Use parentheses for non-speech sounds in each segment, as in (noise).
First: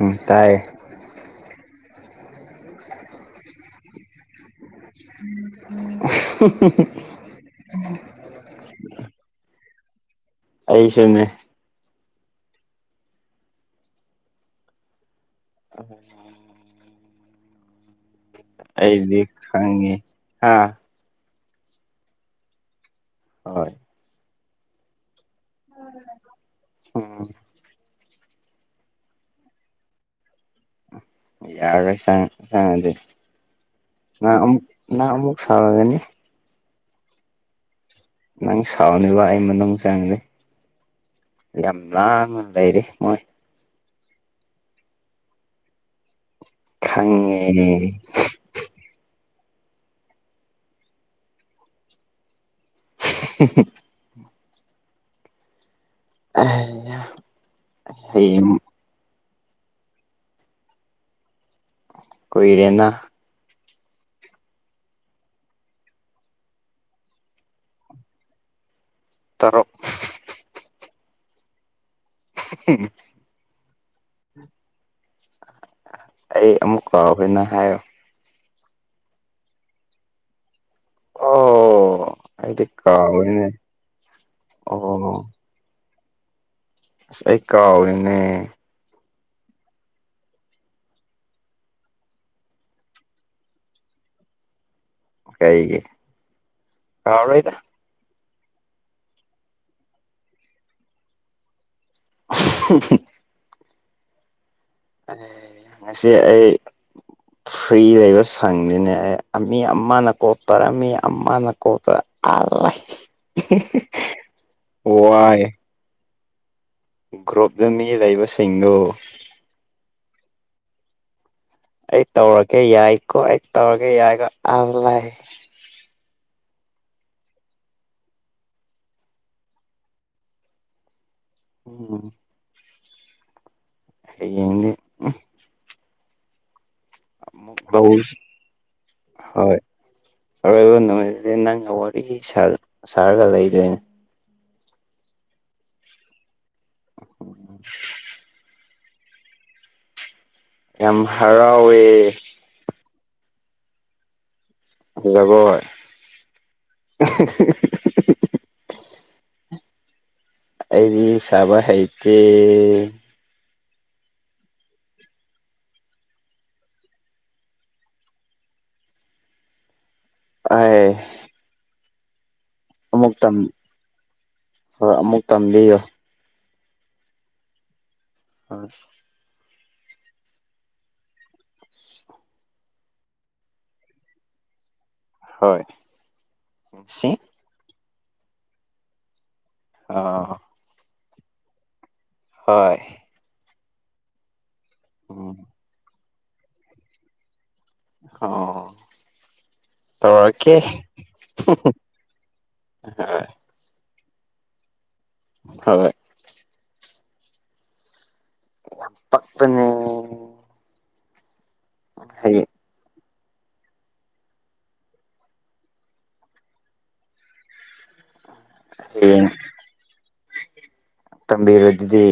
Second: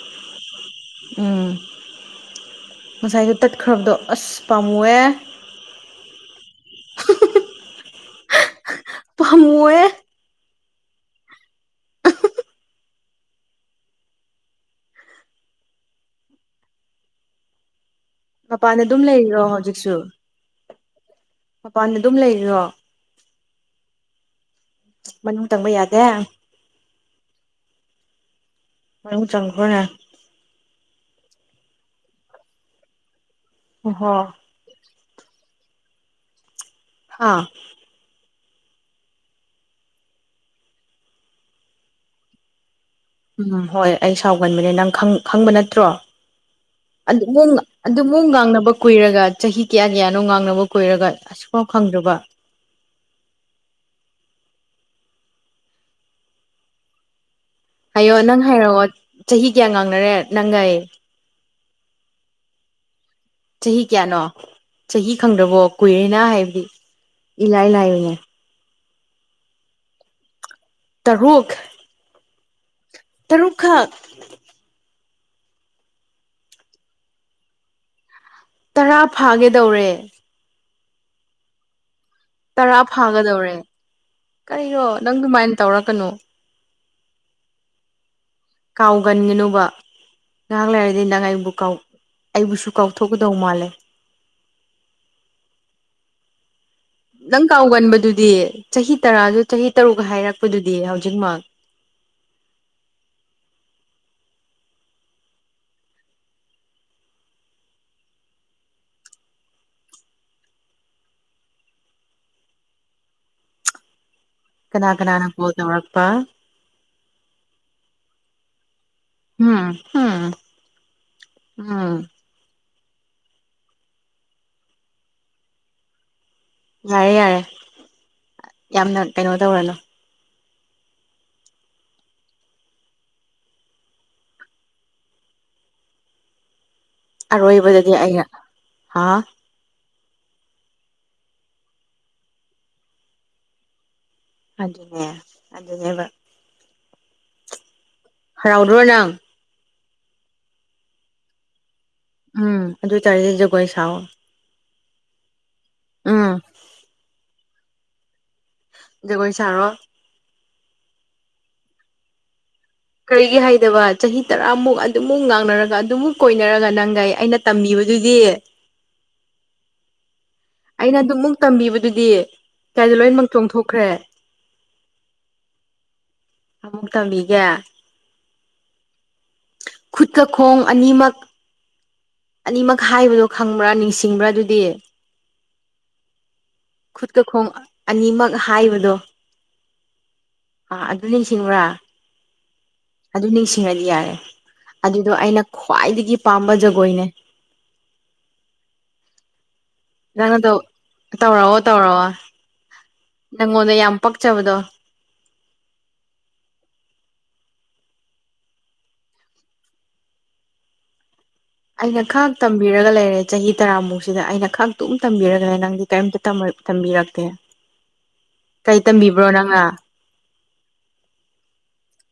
ꯎꯝ ꯇꯥꯏꯌꯦ ꯎꯝ ꯉꯁꯥꯏꯗꯣ ꯇꯠꯈ꯭ꯔꯕꯗꯣ ꯑꯁ ꯄꯥꯝꯃꯨꯑꯦ ꯑꯁ (unintelligible) ꯄꯝꯃꯨꯑꯦ ꯑꯩꯁꯨꯅꯦ꯫ ꯑꯃꯨꯛꯖꯨ ꯃꯄꯥꯟꯗ ꯑꯗꯨꯝ ꯑꯩꯗꯤ ꯂꯩꯔꯤꯔꯣ ꯈꯪꯉꯤ ꯍꯧꯖꯤꯛꯁꯨ ꯍꯥ ꯃꯄꯥꯟꯗ ꯑꯗꯨꯝ ꯂꯩꯔꯤꯔꯣ ꯑꯥ ꯃꯅꯨꯡ ꯇꯪꯕ ꯌꯥꯗꯦ꯫ ꯎꯝ ꯃꯅꯨꯡ ꯆꯪꯈ꯭ꯔꯣꯅꯦ꯫ ꯌꯥꯔꯣꯏ ꯆꯪꯉ ꯆꯪꯉꯗꯤ ꯑꯣꯍꯣ ꯅꯥ ꯑꯃꯨꯛ ꯅ ꯑꯃꯨꯛ ꯁꯥꯥꯎꯔꯒꯅꯤ꯫ ꯍꯥꯥ ꯅꯪ ꯁꯥꯎꯔꯅꯤꯕ ꯑꯩ ꯃꯅꯨꯡ ꯆꯪꯉꯗꯤ ꯌꯥꯝ ꯂꯥꯡꯉ ꯂꯩꯔꯤ ꯃꯣꯏ ꯎꯝ ꯍꯣꯏ ꯑꯩ ꯁꯥꯎꯒꯟꯕꯅꯦ ꯅꯪ ꯈꯪ ꯈꯪꯕ ꯅꯠꯇ꯭ꯔꯣ ꯈꯪꯉꯦ ꯑꯗꯨꯃꯨꯛ ꯉꯥꯡ ꯑꯗꯨꯃꯨꯛ ꯉꯥꯡꯅꯕ ꯀꯨꯏꯔꯒ ꯆꯍꯤ ꯀꯌꯥ ꯀꯌꯥꯅꯣ ꯉꯥꯡꯅꯕ ꯀꯨꯏꯔꯒ ꯑꯁꯨꯛꯐꯥꯎ ꯈꯪꯗ꯭ꯔꯥꯕ (unintelligible) (unintelligible) ꯍꯥꯏꯌꯣ ꯅꯪ ꯍꯌꯦꯡ ꯍꯥꯏꯔꯛꯑꯣ ꯆꯍꯤ ꯀꯌꯥ ꯉꯥꯡꯅꯔꯦ ꯅꯪꯒ ꯑꯩ ꯀꯨꯏꯔꯦꯅ ꯆꯍꯤ ꯀꯌꯥꯅꯣ ꯆꯍꯤ ꯈꯪꯗ꯭ꯔꯕꯣ ꯀꯨꯏꯔꯦꯅ ꯍꯥꯏꯕꯗꯤ ꯏꯂꯥꯏ ꯂꯌꯅꯦ꯫ ꯇꯥꯔꯨꯛ꯫ ꯇꯔꯨꯛ꯫ ꯎꯝ ꯇꯔꯨꯛ ꯈꯛ ꯑꯩ ꯑꯃꯨꯛ ꯀꯥꯎꯈꯦꯅ ꯍꯥꯏꯔꯣ ꯇꯔꯥ ꯐꯥꯒꯦꯗꯧꯔꯦ꯫ ꯑꯣ ꯑꯩꯗꯤ ꯇꯔꯥ ꯀꯥꯎꯋꯦꯅꯦ ꯐꯥꯒꯗꯧꯔꯦ ꯀꯔꯤꯔꯣ ꯑꯣ ꯅꯪ ꯑꯗꯨꯃꯥꯏꯅ ꯇꯧꯔꯛꯀꯅꯣ ꯑꯁ ꯑꯩ ꯀꯥꯎꯔꯤꯅꯦ꯫ ꯀꯥꯎꯒꯟꯒꯅꯨꯕ ꯉꯥꯏꯍꯥꯛ ꯂꯩꯔꯗꯤ ꯅꯪ ꯑꯩꯕꯨ ꯀꯥꯎ ꯑꯩꯕꯨꯁꯨ ꯀꯥꯎꯊꯣꯛꯀꯗꯧ ꯃꯥꯜꯂꯦ꯫ ꯀꯩꯒꯤ꯫ ꯅꯪ ꯀꯥꯎꯔꯣꯏꯗ ꯀꯥꯎꯒꯟꯕꯗꯨꯗꯤ ꯆꯍꯤ ꯇꯔꯥꯗꯨ ꯆꯍꯤ ꯇꯔꯨꯛꯀ ꯍꯥꯏꯔꯛꯄꯗꯨꯗꯤ ꯍꯧꯖꯤꯛꯃꯛ (unintelligible) ꯑ ꯉꯁꯤ ꯑꯩꯥ ꯐ꯭ꯔꯤ ꯂꯩꯕ ꯁꯪꯅꯤꯅꯦ ꯑꯩ ꯃꯤ ꯑꯃꯅ ꯀꯣꯛꯇꯔ ꯃꯤ ꯑꯃꯅ ꯀꯣꯛꯇꯔ (unintelligible) ꯀꯅꯥ ꯀꯅꯥꯅ ꯀꫭꯜ ꯇꯧꯔꯛꯄ ꯒ꯭ꯔꯨꯞꯇ ꯃꯤ ꯂꯩꯕꯁꯤꯡꯗꯨ ꯎꯝ ꯎꯝ ꯎꯝ ꯑꯩ ꯇꯧꯔꯒꯦ ꯌꯥꯏꯀꯣ ꯑꯩ ꯇꯧꯔꯒꯦ ꯌꯥꯏꯀꯣ ꯑꯥ ꯂꯥꯏ꯫ ꯌꯥꯔꯦ ꯌꯥꯔꯦ ꯌꯥꯝꯅ ꯀꯩꯅꯣ ꯇꯧꯔꯅꯨ ꯎꯝ ꯑꯩ ꯌꯦꯡꯗꯤ꯫ ꯑꯔꯣꯏꯕꯗꯗꯤ ꯍꯣꯏ ꯑꯩꯅ ꯍꯥ ꯑꯔꯣꯏꯕ ꯅꯨꯃꯤꯠꯁ ꯅꯪꯅ ꯋꯥꯔꯤ ꯁꯥꯔꯒ ꯂꯩꯗꯣꯏꯅꯦ꯫ ꯑꯗꯨꯅ‌ꯦ ꯑꯗꯨꯅ‌ꯦꯕ꯫ (unintelligible) ꯔꯥꯎꯔꯅꯪ ꯌꯥꯝ ꯍꯔꯥꯎꯋꯦ꯫ ꯎꯝ ꯑꯗꯨ ꯑꯣꯏꯇꯥꯔꯗꯤ ꯖꯒꯣꯏ ꯁꯥꯥꯎꯌꯣ ꯖꯒꫭꯏ ꯎꯝ ꯖꯒꯣꯏ ꯁꯔꯣ ꯑꯩꯗꯤ ꯁꯥꯕ ꯍꯩꯇꯦ ꯀꯔꯤꯒꯤ ꯍꯩꯇꯕ ꯆꯍꯤ ꯇꯔꯥꯃꯨꯛ ꯑꯗꯨꯃꯨꯛ ꯉꯥꯡꯅꯔꯒ ꯑꯗꯨꯃꯨꯛ ꯀꯣꯏꯅꯔꯒ ꯅꯪꯒ ꯑꯩꯅ ꯇꯝꯕꯤꯕꯗꯨꯗꯤ ꯑꯩ ꯑꯩꯅ ꯑꯗꯨꯝꯃꯨꯛ ꯇꯝꯕꯤꯕꯗꯨꯗꯤ ꯀꯥꯏꯗ ꯑꯃꯨꯛ ꯂꯣꯏꯃꯛ ꯇꯝ ꯆꯣꯡꯊꯣꯛꯈ꯭ꯔꯦ ꯍꯣꯏ ꯑꯃꯨꯛ ꯇꯝꯕꯤꯌꯣ ꯑꯃꯨꯛ ꯇꯝꯕꯤꯒ‌ꯦ ꯑꯁ ꯈꯨꯠꯀ ꯈꯣꯡ ꯑꯅꯤꯃꯛ ꯑꯅꯤꯃꯛ ꯍꯥꯏꯕꯗꯣ ꯈꯪꯕ꯭ꯔꯥ ꯅꯤꯡꯁꯤꯡꯕ꯭ꯔꯥ ꯑꯗꯨꯗꯤ ꯍꯣꯏ ꯁꯤ ꯈꯨꯠꯀ ꯈꯣꯡ ꯑꯅꯤꯃꯛ ꯍꯥꯏꯕꯗꯣ ꯑ ꯑꯥ ꯑꯗꯨ ꯅꯤꯡꯁꯤꯡꯕ꯭ꯔꯥ ꯍꯣꯏ ꯑꯗꯨ ꯅꯤꯡꯁꯤꯡꯉꯗꯤ ꯌꯥꯔꯦ ꯑꯗꯨꯗꯣ ꯎꯝ ꯑꯩꯅ ꯈ꯭ꯋꯥꯏꯗꯒꯤ ꯄꯥꯝꯕ ꯖꯒꯣꯏꯅꯦ ꯑꯣ ꯅꯪꯗꯣ ꯇꯧꯔꯛꯀꯦ ꯇꯧꯔꯛꯑꯣ ꯇꯧꯔꯛꯑꯣ ꯍꯣꯏ ꯅꯪꯉꯣꯟꯗ ꯌꯥꯝ ꯄꯛꯆꯕꯗꯣ ꯍꯣꯏ ꯌꯥꯝ ꯄꯛꯄꯅꯦ ꯑꯩ ꯅ ꯈꯛ ꯇꯝ ꯍꯌꯦꯡ ꯇꯝꯕꯤꯔꯒ ꯂꯩꯔꯦ ꯆꯍꯤ ꯇꯔꯥꯃꯨꯛꯁꯤꯗ ꯑꯩꯅ ꯈꯥꯛꯇꯨꯝ ꯇꯝꯕꯤꯔꯒꯅꯦ ꯅꯪꯗꯤ ꯀꯔꯤꯝꯇ ꯇꯝꯕꯤꯔꯛꯇꯦ ꯀꯩ ꯇꯝꯕꯤꯕ꯭ꯔꯣ ꯅꯪꯅ ꯇꯝꯕꯤꯔꯗꯨꯗꯤ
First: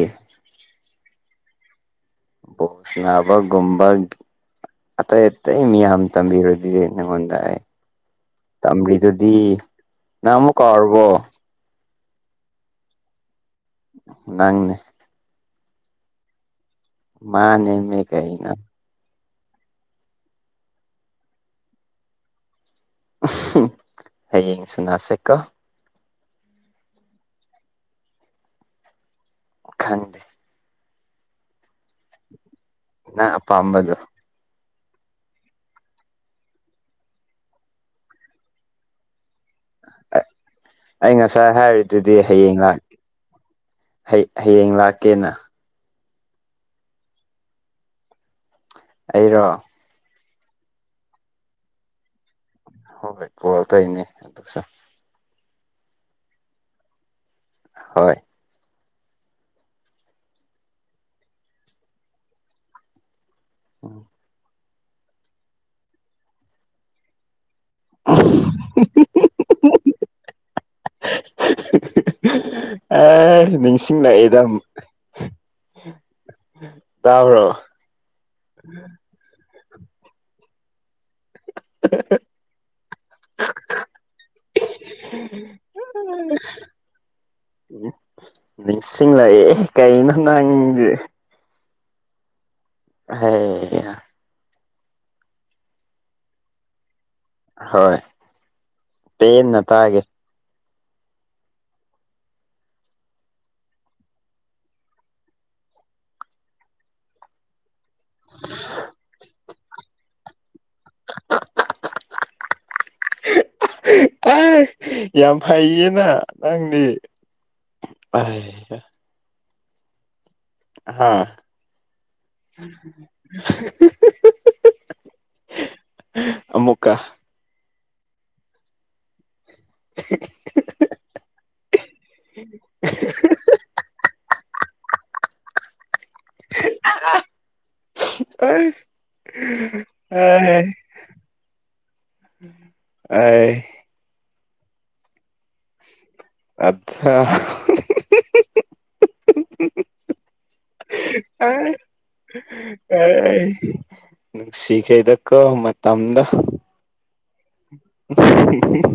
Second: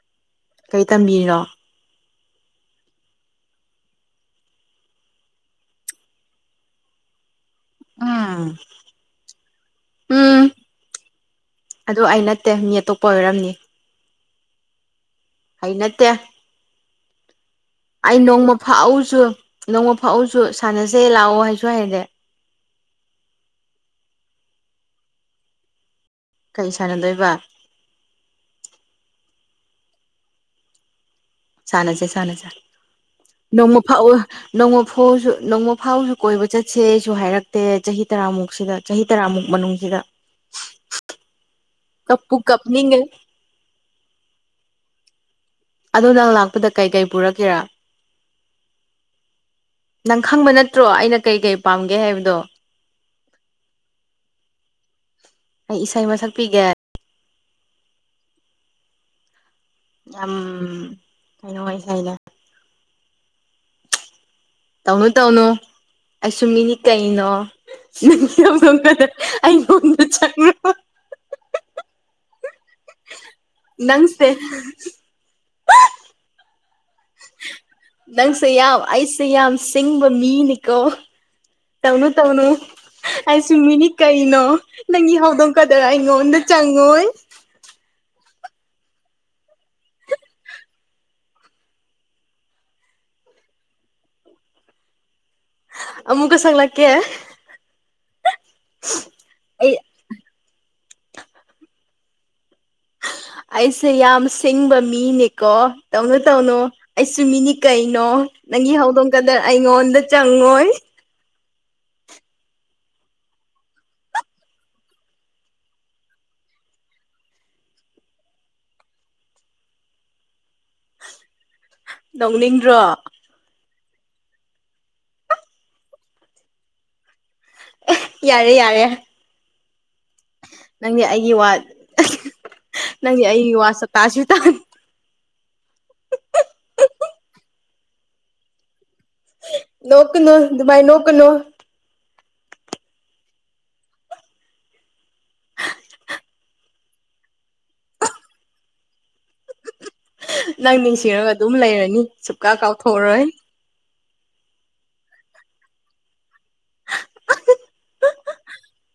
ꯀꯩ ꯇꯝꯕꯤꯔꯤꯅꯣ (unintelligible) ꯑꯇꯩ ꯑꯇꯩ ꯃꯤꯌꯥꯝꯝ ꯇꯝꯕꯤꯔꯗꯨꯗꯤ ꯅꯉꯣꯟꯗꯑꯩ ꯎꯝ ꯇꯝꯒꯔꯤꯗꯨꯗꯤ ꯅ ꯍꯥꯟꯃꯨꯛ ꯀꯥꯎꯔꯕꯣ ꯑꯗꯣ ꯑꯩ ꯅꯠꯇꯦ ꯃꯤ ꯑꯇꯣꯞꯄ ꯑꯣꯏꯔꯝꯅꯤ ꯅꯪꯅꯤ ꯑꯩꯅꯠꯇꯦ ꯃꯥꯅꯦ ꯑꯩ ꯅꯣꯡꯃ ꯐꯥꯛꯎꯁꯨ ꯅꯣꯡꯃ ꯐꯥꯛꯎꯁꯨ ꯁꯥꯟꯅꯖꯦ ꯂꯥꯛꯑꯣ ꯍꯥꯏꯁꯨ ꯍꯥꯏꯗꯦ ꯍꯌꯦꯡꯁꯅꯥꯁꯦꯀꯣ ꯀꯩ ꯁꯥꯟꯅꯗꯣꯏꯕ ꯈꯪꯗꯦ ꯁꯥꯟꯅꯁꯦ ꯁꯥꯟꯅꯁꯦ ꯅꯪ ꯅꯣꯡꯃ ꯑꯄꯥꯝꯕꯗꯣ ꯐꯥꯎ ꯅꯣꯡꯃ ꯐꯥꯎꯁꯨ ꯅꯣꯡꯃ ꯐꯥꯎꯁꯨ ꯀꯣꯏꯕ ꯆꯠꯁꯦ ꯑꯩꯁꯨ ꯍꯥꯏꯔꯛꯇꯦ ꯆꯍꯤ ꯇꯔꯥꯃꯨꯛꯁꯤꯗ ꯆꯍꯤ ꯇꯔꯥꯃꯨꯛ ꯃꯅꯨꯡꯁꯤꯗ ꯑꯩ ꯉꯁꯥꯏ ꯍꯥꯏꯔꯤꯗꯨꯗꯤ ꯀꯞꯄꯨ ꯍꯌꯦꯡ ꯂꯥꯛ ꯀꯞꯅꯤꯡꯒꯦ ꯍꯌꯦꯡ ꯂꯥꯛꯀꯦꯅ ꯑꯗꯣ ꯅꯪ ꯂꯥꯛꯄꯗ ꯀꯩꯀꯩ ꯄꯨꯔꯛꯀꯦꯔꯥ ꯑꯩꯔꯣ ꯅꯪ ꯈꯪꯕ ꯅꯠꯇ꯭ꯔꯣ ꯑꯩꯅ ꯀꯩ ꯀꯩ ꯄꯥꯝꯒꯦ ꯍꯥꯏꯕꯗꯣ ꯍꯣꯏ ꯍꯣꯏ ꯄꯨꯔꯛꯇꯣꯏꯅꯦ ꯑꯗꯨꯁꯨ ꯑꯩ ꯏꯁꯩ ꯃ ꯁꯛꯄꯤꯒꯦ ꯍꯣꯏ (unintelligible) ꯎꯝ ꯇꯧꯅꯨ ꯇꯧꯅꯨ ꯑꯩꯁꯨꯨ ꯃꯤꯅꯤ ꯀꯩꯅꯣ (unintelligible) ꯑꯦ ꯅꯤꯡꯁꯤꯡ ꯅꯪꯁꯦ ꯂꯥꯛꯑꯦꯗ ꯇꯥꯕ꯭ꯔꯣ ꯅꯪꯁꯦ ꯌꯥꯝ ꯑꯩꯁꯦ ꯌꯥꯝ ꯁꯤꯡꯕ ꯃꯤꯅꯤꯀꯣ ꯇꯧꯅꯨ ꯇꯧꯅꯨ ꯑꯩꯁꯨ ꯃꯤꯅꯤ ꯀꯩꯅꯣ ꯅꯪꯒꯤ ꯍꯧꯗꯣꯡꯀꯗꯔꯥ ꯑꯩꯉꯣꯟꯗ ꯆꯪꯉꯣꯏ ꯎ ꯅꯤꯡꯁꯤꯡꯂꯛꯑꯦ ꯀꯩꯅꯣ ꯅꯪꯗꯤ ꯍꯦ (unintelligible) ꯑꯃꯨꯛꯀ ꯁꯛꯂꯛ ꯀꯦ ꯍꯣꯏ ꯄꯦꯟꯅ ꯑꯩ ꯇꯥꯒꯦ ꯑꯩꯁꯦ ꯌꯥꯝ ꯁꯤꯡꯕ ꯃꯤꯅꯤꯀꯣ ꯇꯧꯅꯨ ꯇꯧꯅꯨ ꯑꯩꯁꯨ ꯃꯤꯅꯤ ꯀꯩꯅꯣ ꯅꯪꯒꯤ ꯍꯧꯗꯣꯡꯀꯗ ꯑꯩꯉꯣꯟꯗ ꯆꯪꯉꯣꯏ ꯑꯦ ꯌꯥꯝ ꯐꯩꯌꯦꯅ ꯅꯪꯗꯤ (unintelligible) ꯍꯥꯥ ꯅꯣꯛꯅꯤꯡꯗ꯭ꯔꯣ (unintelligible) ꯑꯃꯃꯨꯀꯥ ꯌꯥꯔꯦ ꯌꯥꯔꯦ ꯅꯪꯗꯤ ꯑꯩꯒꯤ ꯋꯥ ꯅꯪꯗꯤ ꯑꯩꯒꯤ ꯋꯥ ꯇꯥꯁꯨ ꯇ (unintelligible) ꯑꯩ ꯑ ꯅꯣꯛꯀꯅꯨ ꯑꯗꯨꯃꯥꯏꯅ ꯅꯣꯛꯀꯅꯨ (unintelligible) ꯑꯩ (unintelligible) (unintelligible) ꯅꯪ ꯅꯤꯡꯁꯤꯡꯔꯒ ꯑꯗꯨꯝ ꯂꯩꯔꯅꯤ ꯁꯨꯛꯀꯥ ꯀꯥꯎꯊꯣꯛꯑꯔꯣꯏ ꯑꯩ ꯅꯨꯡꯁꯤꯈ꯭ꯔꯦꯗꯀꯣ ꯃꯇꯝꯗꯣ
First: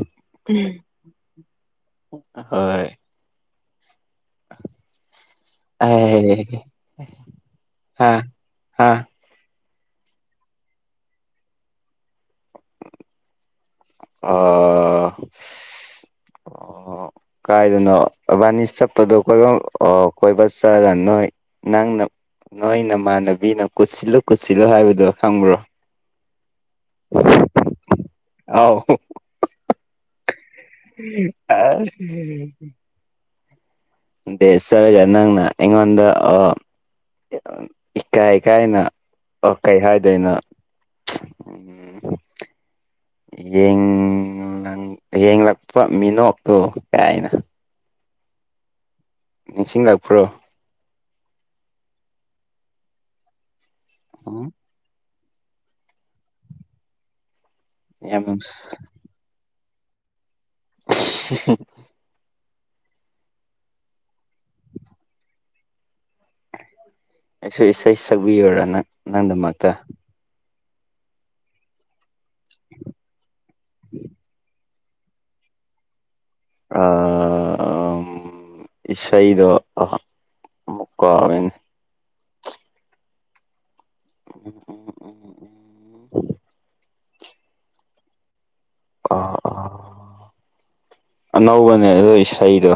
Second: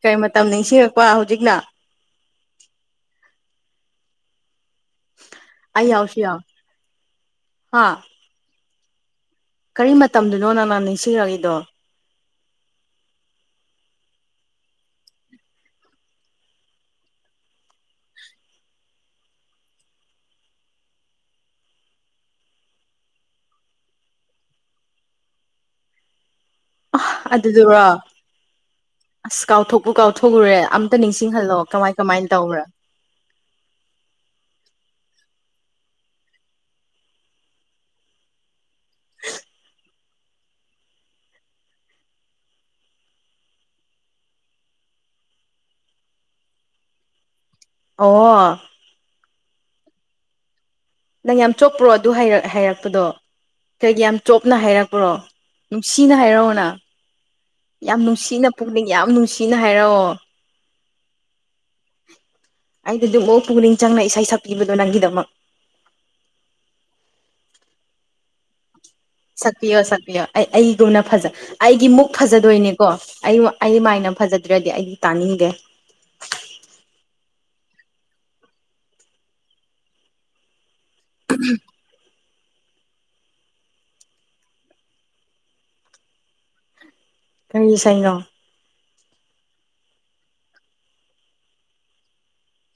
ꯀꯔꯤ ꯃꯇꯝ ꯅꯤꯡꯁꯤꯡꯉꯛꯄ ꯍꯧꯖꯤꯛꯅ ꯍꯣꯏ ꯑꯩ ꯌꯥꯎꯁꯨ ꯌꯥꯎ ꯍꯥ (unintelligible) ꯑ ꯑ ꯀꯔꯤ ꯃꯇꯝꯗꯨꯅꯣ ꯅꯪꯅ ꯅꯤꯡꯁꯤꯡꯉꯛꯏꯗꯣ ꯑꯣ (unintelligible) ꯀꯥꯏꯗꯅꯣ ꯑꯕꯥꯅꯤ ꯆꯠꯄꯗꯣ ꯀꯣꯏꯕ ꯀꯣꯏꯕ ꯆꯠꯂ ꯅꯣꯏ ꯅꯪꯅ ꯅꯣꯏ ꯅꯃꯥꯟꯅꯕꯤꯅ ꯀꯨꯁꯤꯜꯂꯨ ꯀꯨꯁꯤꯜꯂꯨ ꯍꯥꯏꯕꯗꯣ ꯈꯪꯕ꯭ꯔꯣ ꯑꯗꯨꯗꯨꯔꯣ ꯑꯥꯎ ꯑꯁ ꯀꯥꯎꯊꯣꯛꯎ ꯀꯥꯎꯊꯣꯛꯎꯨꯔꯦ ꯑꯝꯇ ꯅꯤꯡꯁꯤꯡꯍꯜꯂꯣ ꯀꯃꯥꯏ ꯀꯃꯥꯏꯅ ꯇꯧꯕ꯭ꯔꯥ ꯗꯦ ꯁꯔꯦꯖ ꯅꯪꯅ ꯏꯉꯣꯟꯗ ꯑ ꯏꯀꯥꯏꯀꯥꯏꯅ ꯀꯩ ꯍꯥꯏꯗꯣꯏꯅꯣ ꯎꯝ (inaudible) ꯌꯦꯡꯂꯛꯄ ꯃꯤꯅꯣꯛꯇꯣ ꯀꯥꯏꯅ ꯑꯣ ꯅꯤꯡꯁꯤꯡꯂꯥꯛꯄ꯭ꯔꯣ ꯅꯪ ꯌꯥꯝ ꯆꯣꯞꯄ꯭ꯔꯣ ꯑꯗꯨꯛ ꯍꯥꯏꯔꯛꯄꯗꯣ ꯀꯩꯒꯤ ꯌꯥꯝ ꯎꯝ ꯆꯣꯞꯅ ꯍꯥꯏꯔꯛꯄ꯭ꯔꯣ ꯅꯨꯡꯁꯤꯅ ꯍꯥꯏꯔꯛꯑꯣꯅ ꯌꯥꯝ ꯅꯨꯡꯁꯤꯅ ꯄꯨꯛꯅꯤꯡ ꯌꯥꯝ ꯅꯨꯡꯁꯤꯅ ꯍꯥꯏꯔꯛꯑꯣ (unintelligible) ꯑꯩꯗꯤ ꯑꯗꯨꯐꯛ ꯄꯨꯛꯅꯤꯡ ꯆꯪꯅ ꯏꯁꯩ ꯁꯛꯄꯤꯕꯗꯣ ꯅꯪꯒꯤꯗꯃꯛ ꯑꯩꯁꯨ ꯏꯁꯩ ꯁꯛꯕꯤꯌꯨꯔꯅ ꯁꯛꯄꯤꯌꯣ ꯁꯛꯄꯤꯌꯣ ꯑꯩ ꯑꯩꯗꯨꯅ ꯐꯖ ꯑꯩꯒꯤ ꯃꯨꯛ ꯐꯖꯗꯣꯏꯅꯦꯀꯣ ꯑꯩ ꯑꯩ ꯃꯥꯏꯅ ꯐꯖꯗ꯭ꯔꯗꯤ ꯑꯩꯗꯤ ꯇꯥꯅꯤꯡꯗꯦ ꯑ ꯏꯁꯩꯗꯣ ꯑꯃꯨꯛ ꯀ (unintelligible) ꯀꯥꯎꯔꯦꯅꯦ (unintelligible) ꯀꯩ ꯏꯁꯩꯅꯣ ꯑꯥ ꯑꯥ (inaudible) ꯑꯅꯧꯕꯅꯦ ꯑꯗꯣ ꯏꯁꯩꯗꯣ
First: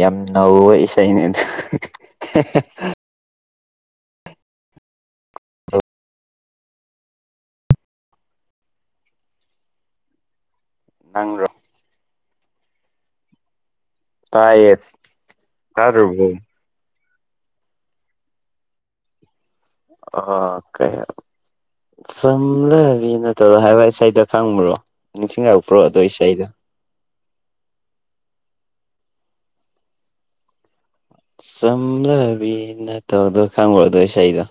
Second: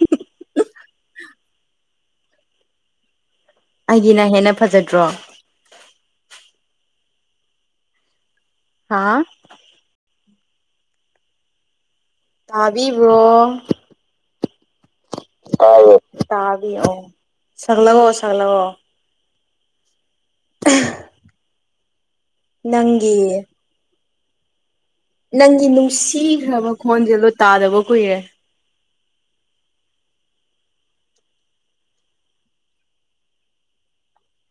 ꯌꯥꯝ ꯅꯧ ꯏꯁꯩꯅꯦ ꯑꯗꯨ ꯑꯩꯒꯤꯅ ꯍꯦꯟꯅ ꯐꯖꯗ꯭ꯔꯣ ꯍꯥꯥ ꯅꯪꯔꯣ ꯇꯥꯕꯤꯕ꯭ꯔꯣ ꯇꯥꯏꯌꯦ ꯇꯥꯗ꯭ꯔꯕꯣ ꯇꯥꯕꯤ ꯕꯤ ꯑꯣ ꯁꯪꯂꯉꯣ ꯁꯪꯂꯑꯣ ꯑꯣ ꯑꯣꯀꯦ ꯆꯝꯂꯕꯤ ꯅꯪꯒꯤ ꯅꯠꯇ ꯍꯥꯏꯕ ꯁꯗ ꯈꯪꯕ꯭ꯔꯣ ꯅꯪꯒꯤ ꯅꯤꯡꯁꯤꯡꯉꯛꯄ꯭ꯔꯣ ꯑꯗꯨ ꯏꯁꯩꯗꯣ ꯅꯨꯡꯁꯤꯈ꯭ꯔꯕ ꯈꯣꯟꯁꯦ ꯂꯣ ꯇꯥꯗꯕ ꯀꯨꯏꯔꯦ ꯆꯝꯅꯕꯤꯅ ꯇꯧꯗꯣ ꯈꯪꯉꯨꯔꯗꯣ ꯏꯁꯩꯗꯣ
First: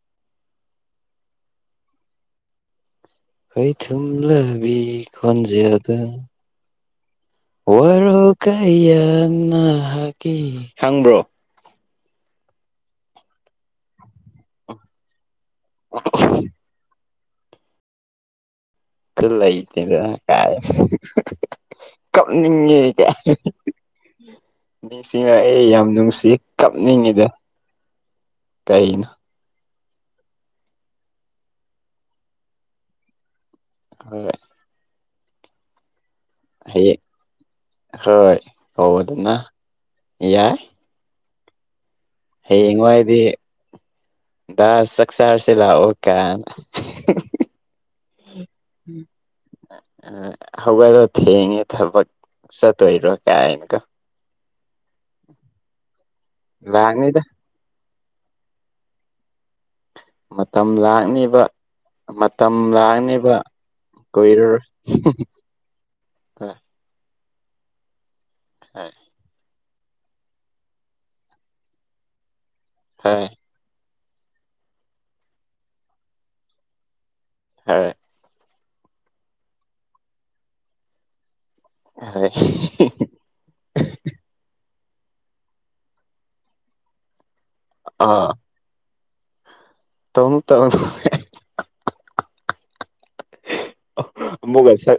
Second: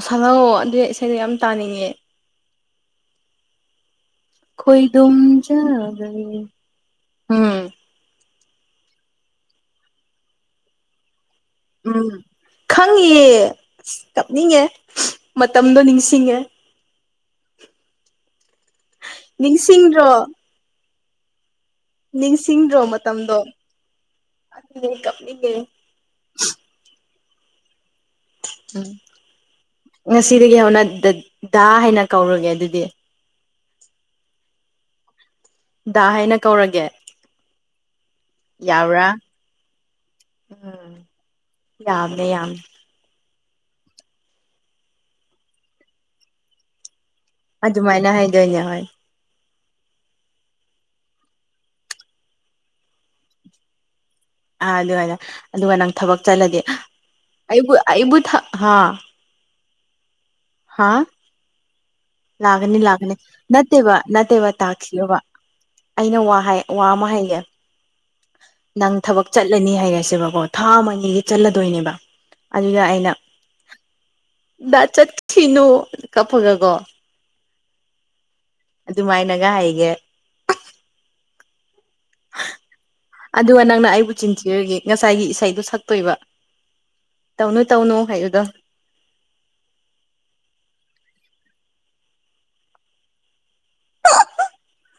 ꯑꯁꯍꯛꯑꯣ ꯑꯗꯨ ꯏꯁꯩꯗ ꯌꯥꯝ ꯇꯥꯅꯤꯡꯉꯦ ꯀꯩ ꯊꯨꯝꯂ ꯈꯣꯏꯗꯝ ꯆꯝ ꯋꯥꯔꯣ ꯀꯌꯥꯅꯒ ꯈꯪꯕ꯭ꯔꯣ ꯎꯝ ꯈꯪꯉ ꯑꯁ ꯇꯞꯅꯤꯡꯉꯦ ꯃꯇꯝꯗꯣ ꯅꯤꯡꯁꯤꯡꯉꯦ ꯀꯜꯂ ꯏꯦꯗ ꯅꯤꯡꯁꯤꯡꯗ꯭ꯔꯣ ꯀꯥꯏ ꯅꯤꯡꯁꯤꯡꯗ꯭ꯔꯣ ꯀꯞꯅꯤꯡꯉꯦ ꯃꯇꯝꯗꯣ ꯑꯗꯨꯅꯦ ꯃꯤꯁꯤꯡꯅ ꯀꯞꯅꯤꯡꯉꯦ ꯑꯩ ꯌꯥꯝ ꯅꯨꯡꯁꯤ ꯀꯗ ꯎꯝ ꯉꯁꯤꯗꯒꯤ ꯍꯧꯅ ꯗꯗꯥ ꯍꯥꯏꯅ ꯀꯧꯔꯒꯦ ꯑꯗꯨꯗꯤ ꯑꯗꯨꯒꯣꯏ ꯗꯗꯥ ꯍꯥꯏꯅ ꯀꯧꯔꯒꯦ ꯍꯌꯦꯡ ꯍꯣꯏ ꯌꯥꯕ꯭ꯔꯥ ꯐꯥꯎꯕꯗꯅ ꯌꯥꯏ ꯌꯥꯕꯗ ꯌꯥ ꯍꯌꯦꯡ ꯅꯨꯡꯉꯥꯏꯗꯤ ꯗ ꯆꯛꯁꯥ ꯍꯥꯔꯁꯤꯂ ꯑꯣ ꯀ ꯑꯗꯨꯃꯥꯏꯅ ꯍꯥꯏꯗꯣꯏꯅꯦ ꯍꯣꯏ ꯍꯧꯒꯠꯂꯣ ꯊꯦꯡꯉꯦ ꯊꯕꯛ ꯆꯠꯇꯣꯏꯔꯣ ꯀꯥꯏꯅꯀꯣ ꯑꯥ ꯑꯗꯨꯃꯥꯏꯅ ꯑꯗꯨꯒ ꯅꯪ ꯊꯕꯛ ꯆꯠꯂꯗꯤ ꯂꯥꯛꯅꯤꯗ ꯑꯩꯕꯨ ꯑꯩꯕꯨ ꯑꯥ ꯃꯇꯝ ꯂꯥꯛꯅꯤꯕ ꯃꯇꯝ ꯂꯥꯛꯅꯤ ꯂꯒꯅꯤ ꯂꯥꯛꯅꯤꯕ ꯅꯠꯇꯕ ꯅꯠꯇꯕ ꯀꯨꯏꯔꯔꯣꯏ ꯇꯥꯀꯤꯣ ꯋꯥ ꯑꯩꯅ ꯋꯥ ꯑꯃ ꯍꯥꯏꯩꯒꯦ ꯍꯣꯏ ꯅꯪ ꯊꯕ ꯆꯠꯂꯅꯤ ꯍꯥꯏꯔꯁꯦꯕꯀꯣ ꯊꯥ ꯑꯃ ꯑꯅꯤꯒꯤ ꯆꯠꯂꯗꯣꯏꯅꯦꯕ ꯑꯗꯨꯗ ꯑꯩꯅ ꯍꯣꯏ ꯆꯠ ꯊꯅꯨ ꯀꯞꯄꯒꯒꯣ ꯍꯥꯏ ꯑꯗꯨꯃꯥꯏꯅꯒ ꯍꯥꯏꯒꯦ ꯑꯦ ꯑꯗꯨꯒ ꯅꯪꯅ ꯑꯩꯕꯨ ꯆꯤꯟꯊꯔꯒꯦ ꯉꯁꯥꯏꯒꯤ ꯏꯁꯩꯗꯣ ꯁꯛꯇꯣꯏꯕ ꯇꯧꯅꯨ ꯇꯧꯅꯨ ꯍꯥꯏꯗꯨꯗꯣ ꯇꯧ ꯇꯧ ꯑꯃꯨꯛꯀ ꯁꯛ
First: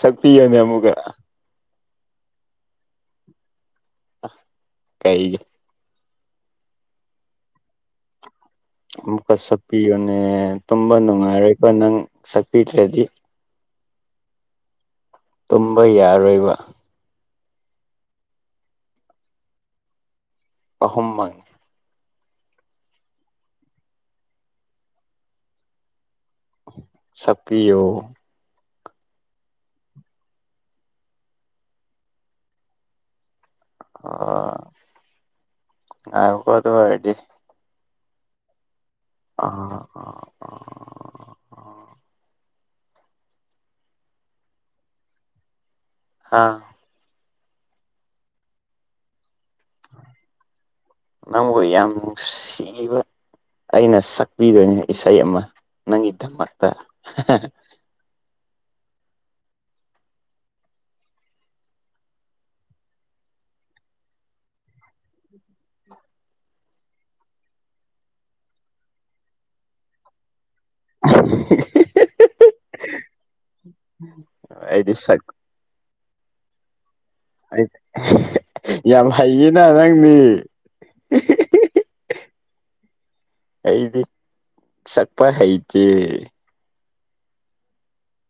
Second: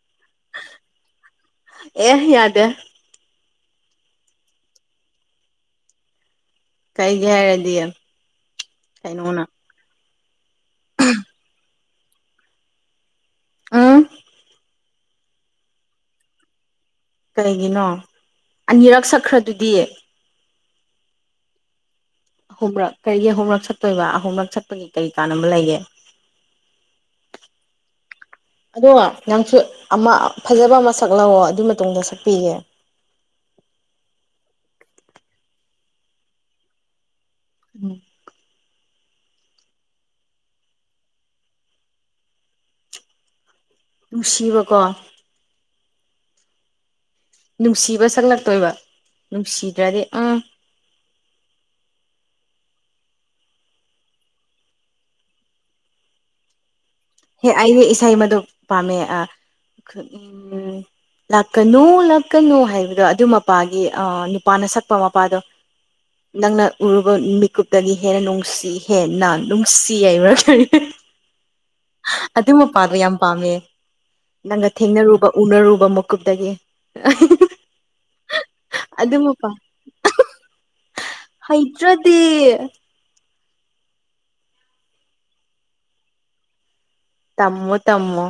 ꯁꯛꯄꯤꯌꯣꯅꯦ ꯑꯃꯨꯛꯀ ꯑꯦ ꯌꯥꯗꯦ ꯀꯩꯖ ꯀꯩꯒꯦꯔꯗꯤ ꯑꯃꯨꯛꯀ ꯁꯛꯄꯤꯌꯨꯅꯦ ꯇꯨꯝꯕ ꯅꯨꯡꯉꯥꯏꯔꯣꯏꯕ ꯅꯪ ꯁꯛꯄꯤꯗ꯭ꯔꯗꯤ ꯎꯝ ꯇꯨꯝꯕ ꯌꯥꯔꯣꯏꯕ ꯀꯩꯒꯤꯅꯣ ꯑꯅꯤꯔꯛ ꯁꯛꯈ꯭ꯔꯗꯨꯗꯤ ꯑꯍꯨꯝ ꯃꯉ ꯑꯍꯨꯝꯔꯛ ꯀꯔꯤꯒꯤ ꯑꯍꯨꯝꯔꯛ ꯁꯠꯇꯣꯏꯕ ꯑꯍꯨꯝꯂꯛ ꯁꯠꯄꯒꯤ ꯀꯔꯤ ꯀꯥꯟꯅꯕ ꯂꯩꯒꯦ ꯁꯛꯄꯤ꯭ꯌꯣ ꯑꯗꯣ ꯅꯪꯁꯨ ꯑꯃ ꯐꯖꯕ ꯑꯃ ꯁꯛ ꯂꯥꯛꯑꯣ ꯑꯗꯨ ꯃꯇꯨꯡꯗ ꯁꯛꯄꯤꯒꯦ ꯑꯣ ꯉꯥꯏꯌꫭꯀꯥ ꯑꯗꫭ ꯑꫭꯏꯗꯤ ꯎꯝ ꯑ ꯅꯨꯡꯁꯤꯕꯀꯣ ꯑꯥ ꯅꯨꯡꯁꯤꯕ ꯁꯛꯂꯛꯇꯣꯏꯕ ꯅꯨꯡꯁꯤꯗ꯭ꯔꯗꯤ ꯑꯥ ꯅꯪꯕꯨ ꯌꯥꯝ ꯅꯨꯡꯁꯤꯕ ꯑꯩꯅ ꯁꯛꯄꯤꯗꯣꯏꯅꯦ ꯏꯁꯩ ꯑꯃ ꯅꯪꯒꯤꯗꯃꯛꯇ ꯍꯦ ꯑꯩ ꯏꯁꯩ ꯃꯗꯣ ꯄꯥꯝꯃꯦ (unintelligible) ꯂꯥꯛꯀꯅꯨ ꯂꯥꯛꯀꯅꯨ ꯍꯥꯏꯕꯗꯣ ꯑꯗꯨ ꯃꯄꯥꯒꯤ ꯑ ꯅꯨꯄꯥꯅ ꯁꯛꯄ ꯃꯄꯥꯗꯣ ꯅꯪꯅ ꯎꯔꯨꯕ ꯃꯤꯀꯨꯞꯇꯒꯤ ꯍꯦꯟꯅ ꯅꯨꯡꯁꯤ ꯍꯦꯟꯅ ꯅꯨꯡꯁꯤ ꯌꯏꯕ꯭ꯔ (unintelligible) (unintelligible) ꯑꯗꯨ ꯃꯄꯥꯗꯨ ꯌꯥꯝ ꯄꯥꯝꯃꯦ ꯅꯪꯒ ꯑꯩꯗꯤ ꯁꯛ ꯊꯦꯡꯅꯔꯨꯕ ꯎꯅꯔꯨꯕ ꯃꯀꯨꯞꯇꯒꯤ (unintelligible) (unintelligible) ꯌꯥꯝ ꯑꯗꯨ ꯃꯄꯥ ꯍꯩꯌꯦꯅ ꯅꯪꯗꯤ (unintelligible) ꯍꯩꯇ꯭ꯔꯗꯤ ꯑꯩꯗꯤ ꯁꯛꯄ ꯍꯩꯇꯦ ꯇꯝꯃꯣ ꯇꯝꯃꯣ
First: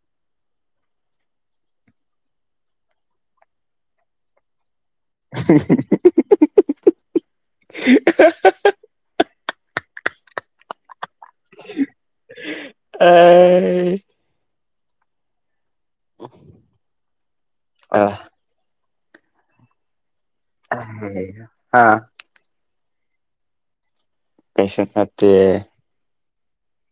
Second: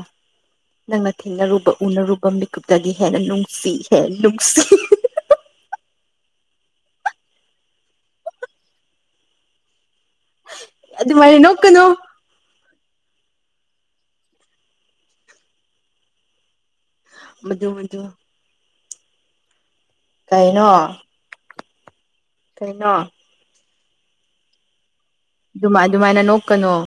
ꯅꯪꯅ ꯊꯦꯡꯅꯔꯨꯕ ꯎꯅꯔꯨꯕ ꯃꯤꯀꯨꯞꯇꯒꯤ ꯍꯦꯟꯅ ꯅꯨꯡꯁꯤ ꯍꯦ ꯅꯨꯡꯁꯤ (unintelligible) (unintelligible) ꯑꯗꯨꯃꯥꯏ ꯅꯣꯛꯀꯅꯣ ꯑꯥ (unintelligible) (inaudible) ꯃꯗꯨ ꯃꯗꯨ ꯀꯩꯅꯣ (unintelligible) ꯑꯥ ꯀꯩꯅꯣ ꯀꯩꯁꯨ ꯅꯠꯇꯦ ꯗꯨꯃꯥꯏ ꯑꯗꯨꯃꯥꯏꯅ ꯅꯣꯛꯀꯅꯣ